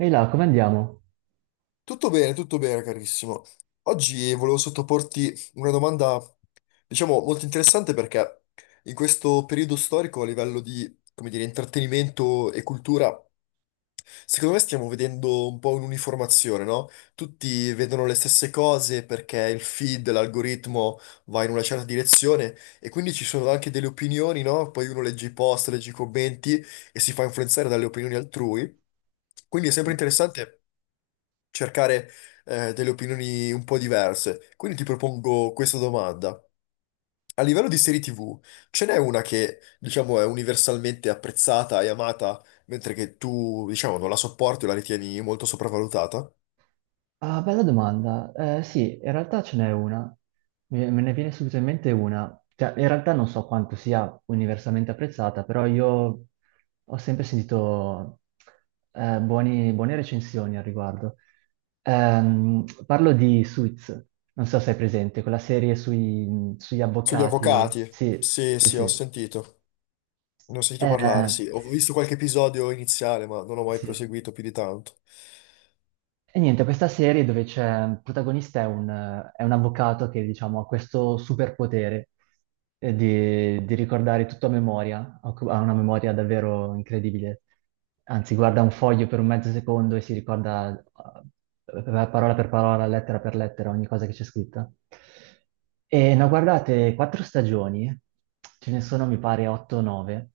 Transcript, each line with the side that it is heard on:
right: Ehi là, come andiamo?
left: Tutto bene, carissimo. Oggi volevo sottoporti una domanda, diciamo, molto interessante perché in questo periodo storico a livello di, come dire, intrattenimento e cultura, secondo me stiamo vedendo un po' un'uniformazione, no? Tutti vedono le stesse cose perché il feed, l'algoritmo va in una certa direzione e quindi ci sono anche delle opinioni, no? Poi uno legge i post, legge i commenti e si fa influenzare dalle opinioni altrui. Quindi è sempre interessante cercare delle opinioni un po' diverse. Quindi ti propongo questa domanda. A livello di serie TV, ce n'è una che, diciamo, è universalmente apprezzata e amata, mentre che tu, diciamo, non la sopporti o la ritieni molto sopravvalutata?
right: Ah, bella domanda. Sì, in realtà ce n'è una. Me ne viene subito in mente una. Cioè, in realtà non so quanto sia universalmente apprezzata, però io ho sempre sentito buone recensioni al riguardo. Parlo di Suits, non so se è presente, quella serie sugli
left: Sugli
right: avvocati.
left: avvocati?
right: Sì,
left: Sì,
right: sì,
left: sì, ho
right: sì.
left: sentito. Ne ho sentito parlare,
right: Eh,
left: sì. Ho visto qualche episodio iniziale, ma non ho mai
right: sì.
left: proseguito più di tanto.
right: E niente, questa serie dove c'è, il protagonista è è un avvocato che, diciamo, ha questo superpotere di ricordare tutto a memoria, ha una memoria davvero incredibile. Anzi, guarda un foglio per un mezzo secondo e si ricorda eh, eh, parola per parola, lettera per lettera, ogni cosa che c'è scritta. E ne ho guardate quattro stagioni, ce ne sono mi pare 8 o 9.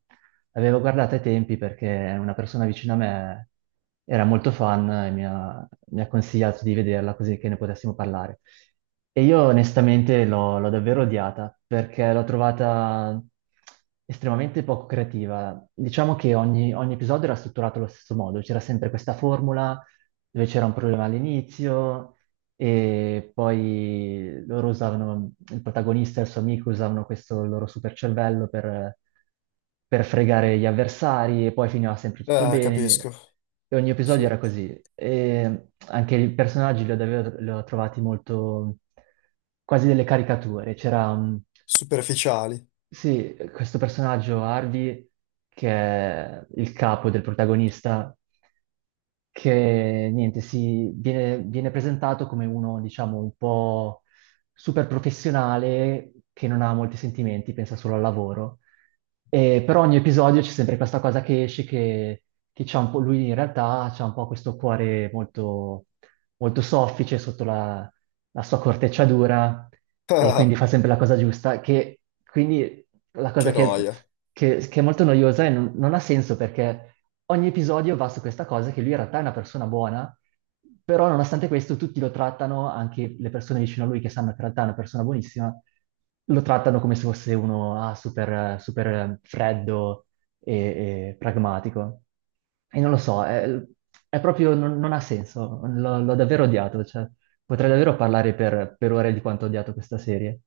right: Avevo guardato ai tempi perché una persona vicino a me era molto fan e mi ha consigliato di vederla così che ne potessimo parlare. E io onestamente l'ho davvero odiata perché l'ho trovata estremamente poco creativa. Diciamo che ogni episodio era strutturato allo stesso modo, c'era sempre questa formula dove c'era un problema all'inizio, e poi il protagonista e il suo amico usavano questo loro super cervello per fregare gli avversari e poi finiva sempre tutto
left: Ah,
right: bene.
left: capisco.
right: E ogni episodio
left: Sì.
right: era così. E anche i personaggi li ho trovati quasi delle caricature.
left: Superficiali.
right: Sì, questo personaggio Harvey, che è il capo del protagonista, che niente, si, viene presentato come uno, diciamo, un po' super professionale che non ha molti sentimenti, pensa solo al lavoro. E per ogni episodio c'è sempre questa cosa che esce, che c'ha un po', lui in realtà c'ha un po' questo cuore molto soffice sotto la sua corteccia dura e quindi
left: Ah,
right: fa sempre la cosa giusta, che quindi la cosa
left: che noia.
right: che è molto noiosa e non ha senso perché ogni episodio va su questa cosa che lui in realtà è una persona buona, però nonostante questo tutti lo trattano, anche le persone vicino a lui che sanno che in realtà è una persona buonissima, lo trattano come se fosse uno super, super freddo e, e pragmatico. E non lo so, è proprio, non ha senso, l'ho davvero odiato. Cioè. Potrei davvero parlare per ore di quanto ho odiato questa serie.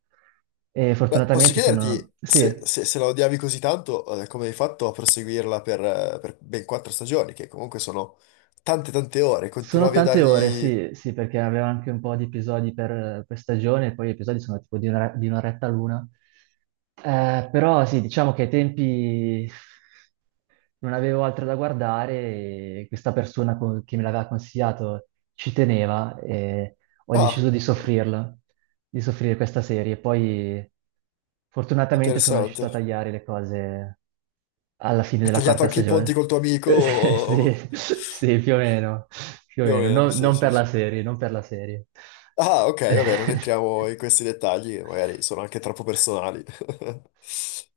right: E
left: Beh, posso
right: fortunatamente sono...
left: chiederti se,
right: Sì,
left: se- se la odiavi così tanto, come hai fatto a proseguirla per ben quattro stagioni, che comunque sono tante tante ore,
right: sono
left: continuavi a
right: tante ore,
left: dargli...
right: sì, sì, perché aveva anche un po' di episodi per stagione, e poi gli episodi sono tipo di un'oretta l'una. Però sì, diciamo che ai tempi non avevo altro da guardare e questa che me l'aveva consigliato ci teneva e ho deciso
left: Ah,
right: di soffrirla, di soffrire questa serie. Poi fortunatamente sono riuscito a
left: interessante.
right: tagliare le cose alla fine
left: Hai
right: della
left: tagliato
right: quarta
left: anche i ponti
right: stagione.
left: col tuo amico,
right: Sì, sì, più o meno, più o
left: più o
right: meno.
left: meno, sì,
right: Non
left: sì,
right: per la
left: sì.
right: serie, non per la serie.
left: Ah, ok, vabbè, non entriamo in questi dettagli, magari sono anche troppo personali.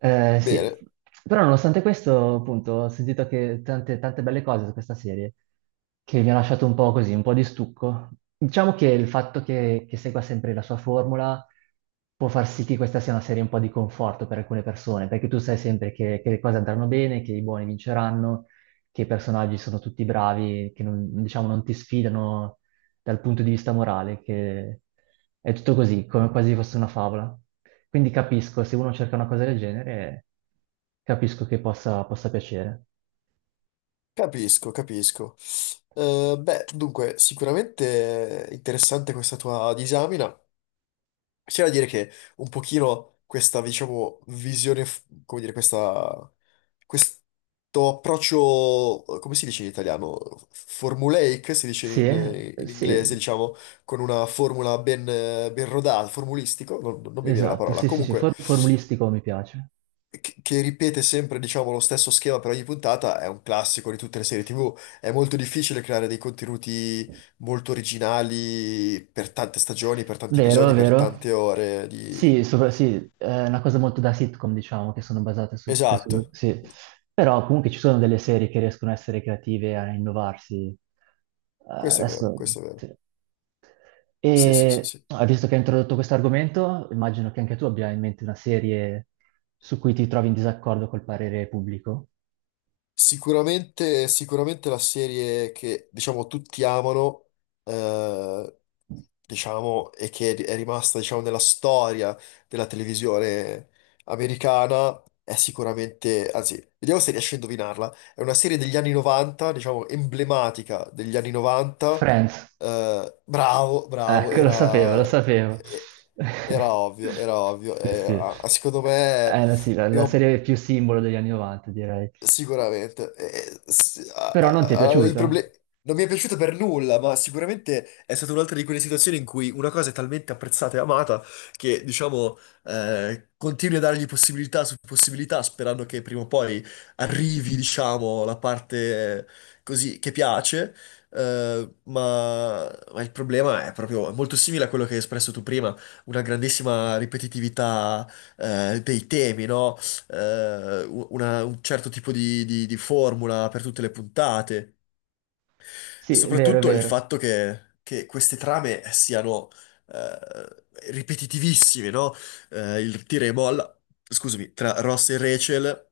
right: Sì,
left: Bene,
right: però nonostante questo, appunto, ho sentito che tante belle cose su questa serie che mi ha lasciato un po' così, un po' di stucco. Diciamo che il fatto che segua sempre la sua formula può far sì che questa sia una serie un po' di conforto per alcune persone, perché tu sai sempre che le cose andranno bene, che i buoni vinceranno, che i personaggi sono tutti bravi, che non, diciamo, non ti sfidano dal punto di vista morale, che è tutto così, come quasi fosse una favola. Quindi capisco, se uno cerca una cosa del genere, capisco che possa piacere.
left: capisco, capisco. Beh, dunque, sicuramente interessante questa tua disamina. C'è da dire che un pochino questa, diciamo, visione, come dire, questo approccio, come si dice in italiano? Formulaic, si dice
right: Sì,
left: in, in inglese,
right: sì,
left: diciamo, con una formula ben rodata, formulistico, non mi viene la
right: esatto,
left: parola.
right: sì, sì, sì,
left: Comunque,
right: formulistico mi piace.
left: che ripete sempre, diciamo, lo stesso schema per ogni puntata, è un classico di tutte le serie TV. È molto difficile creare dei contenuti molto originali per tante stagioni, per tanti
right: Vero,
left: episodi, per
right: vero.
left: tante ore di...
right: Sì, sì, è una cosa molto da sitcom, diciamo, che sono basate su tutte su...
left: Esatto,
right: Sì. Però comunque ci sono delle serie che riescono a essere creative, a innovarsi.
left: questo è vero,
right: Adesso...
left: questo è vero.
right: sì.
left: Sì, sì, sì,
right: E
left: sì.
right: visto che hai introdotto questo argomento, immagino che anche tu abbia in mente una serie su cui ti trovi in disaccordo col parere pubblico.
left: Sicuramente, sicuramente la serie che diciamo tutti amano, eh, diciamo, e che è rimasta diciamo, nella storia della televisione americana, è sicuramente, anzi, vediamo se riesci a indovinarla. È una serie degli anni 90, diciamo, emblematica degli anni 90.
right: Friends.
left: Bravo, bravo,
right: Ecco, lo sapevo, lo
left: era,
right: sapevo.
left: era ovvio, era ovvio.
right: Sì, sì.
left: Ah, secondo me
right: È sì, la
left: abbiamo.
right: serie più simbolo degli anni 90, direi.
left: Sicuramente. Eh, s- a-
right: Però
left: a-
right: non ti è
left: a- i
right: piaciuta?
left: proble- Non mi è piaciuta per nulla, ma sicuramente è stata un'altra di quelle situazioni in cui una cosa è talmente apprezzata e amata che, diciamo, continui a dargli possibilità su possibilità, sperando che prima o poi arrivi, diciamo, la parte così che piace. Ma il problema è proprio è molto simile a quello che hai espresso tu prima, una grandissima ripetitività, dei temi, no? Un certo tipo di, di formula per tutte le puntate.
right: Sì, è vero, è
left: Soprattutto il
right: vero.
left: fatto che queste trame siano eh, ripetitivissime, no? Il tira e molla, scusami, tra Ross e Rachel.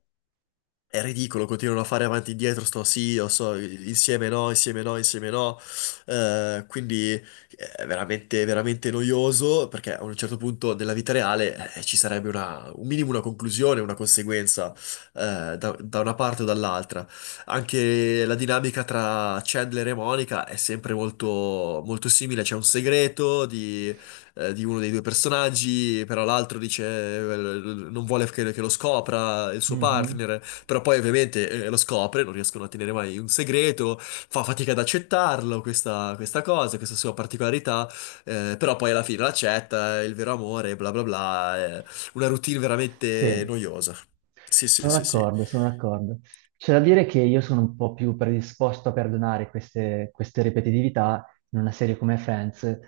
left: È ridicolo, continuano a fare avanti e indietro, sto sì, io so, insieme no, insieme no, insieme no. Quindi è veramente, veramente noioso perché a un certo punto della vita reale ci sarebbe un minimo una conclusione, una conseguenza da una parte o dall'altra. Anche la dinamica tra Chandler e Monica è sempre molto, molto simile, c'è un segreto di uno dei due personaggi, però l'altro dice non vuole che lo scopra il suo
right: Mhm.
left: partner, però poi ovviamente lo scopre, non riescono a tenere mai un segreto, fa fatica ad accettarlo, questa cosa, questa sua particolarità, però poi alla fine l'accetta, è il vero amore, bla bla bla, è una routine veramente
right: Sì.
left: noiosa. Sì, sì,
right: Sono
left: sì, sì.
right: d'accordo, sono d'accordo. C'è da dire che io sono un po' più predisposto a perdonare queste ripetitività in una serie come Friends,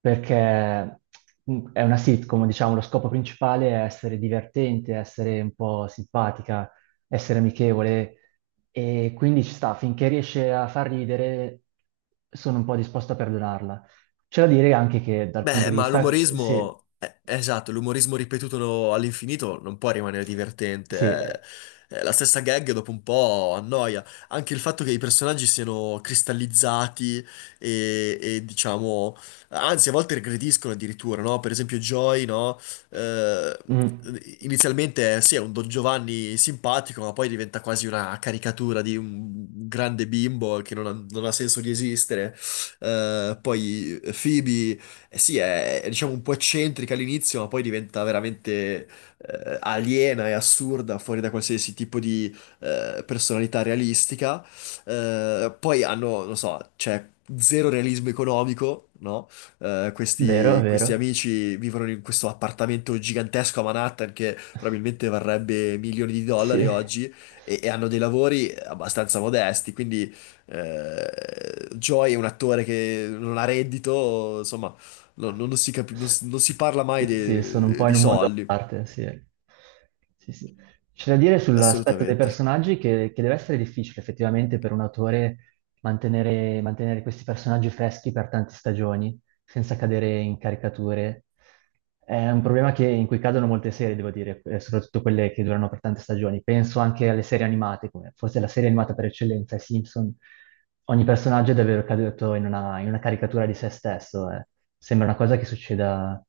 right: perché mm, è una sitcom, diciamo, lo scopo principale è essere divertente, essere un po' simpatica, essere amichevole, e quindi ci sta, finché riesce a far ridere, sono un po' disposto a perdonarla. C'è da dire anche che dal punto
left: Beh,
right: di
left: ma
right: vista...
left: l'umorismo, esatto, l'umorismo ripetuto all'infinito non può rimanere divertente.
right: sì,
left: La stessa gag dopo un po' annoia. Anche il fatto che i personaggi siano cristallizzati e, diciamo, anzi, a volte regrediscono addirittura, no? Per esempio, Joy, no? Eh,
right: Mm.
left: Inizialmente sì, è un Don Giovanni simpatico, ma poi diventa quasi una caricatura di un grande bimbo che non ha senso di esistere. Poi Phoebe eh sì, è, diciamo un po' eccentrica all'inizio, ma poi diventa veramente aliena e assurda, fuori da qualsiasi tipo di personalità realistica. Poi hanno, non so, c'è zero realismo economico, no? Eh,
right: Vero,
left: questi, questi
right: vero.
left: amici vivono in questo appartamento gigantesco a Manhattan che probabilmente varrebbe milioni di
right: Sì.
left: dollari oggi e hanno dei lavori abbastanza modesti, quindi eh, Joy è un attore che non ha reddito, insomma. No, non, non si capi- non,
right: S-
left: si non si parla mai
right: Sì, sono un
left: de-
right: po' in
left: di
right: un mondo a
left: soldi,
right: parte, sì. Sì, sì. C'è da dire sull'aspetto dei
left: assolutamente.
right: personaggi che deve essere difficile effettivamente per un autore mantenere questi personaggi freschi per tante stagioni. Senza cadere in caricature. È un problema che in cui cadono molte serie, devo dire, soprattutto quelle che durano per tante stagioni. Penso anche alle serie animate, come forse la serie animata per eccellenza, i Simpson. Ogni personaggio è davvero caduto in una caricatura di se stesso. Eh. Sembra una cosa che succeda,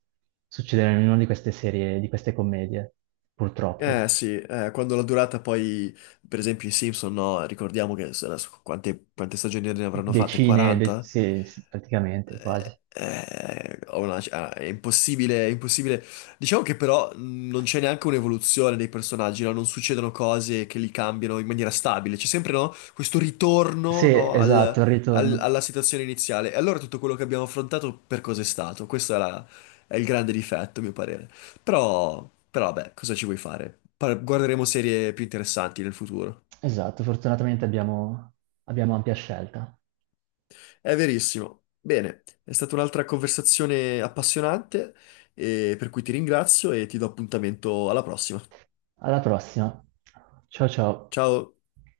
right: succeda in una di queste serie, di queste commedie, purtroppo.
left: Eh sì, quando la durata poi, per esempio i Simpson, no, ricordiamo che adesso quante stagioni ne avranno fatte?
right: Decine,
left: 40?
right: sì, sì, praticamente, quasi.
left: È impossibile, è impossibile. Diciamo che però non c'è neanche un'evoluzione dei personaggi, no? Non succedono cose che li cambiano in maniera stabile. C'è sempre, no? Questo
right: Sì,
left: ritorno, no? al-
right: esatto, il
left: al-
right: ritorno.
left: alla situazione iniziale. E allora tutto quello che abbiamo affrontato per cosa è stato? È il grande difetto, a mio parere. Però, vabbè, cosa ci vuoi fare? Guarderemo serie più interessanti nel futuro.
right: Esatto, fortunatamente abbiamo ampia scelta.
left: È verissimo. Bene, è stata un'altra conversazione appassionante, per cui ti ringrazio e ti do appuntamento alla prossima.
right: Alla prossima. Ciao ciao.
left: Ciao!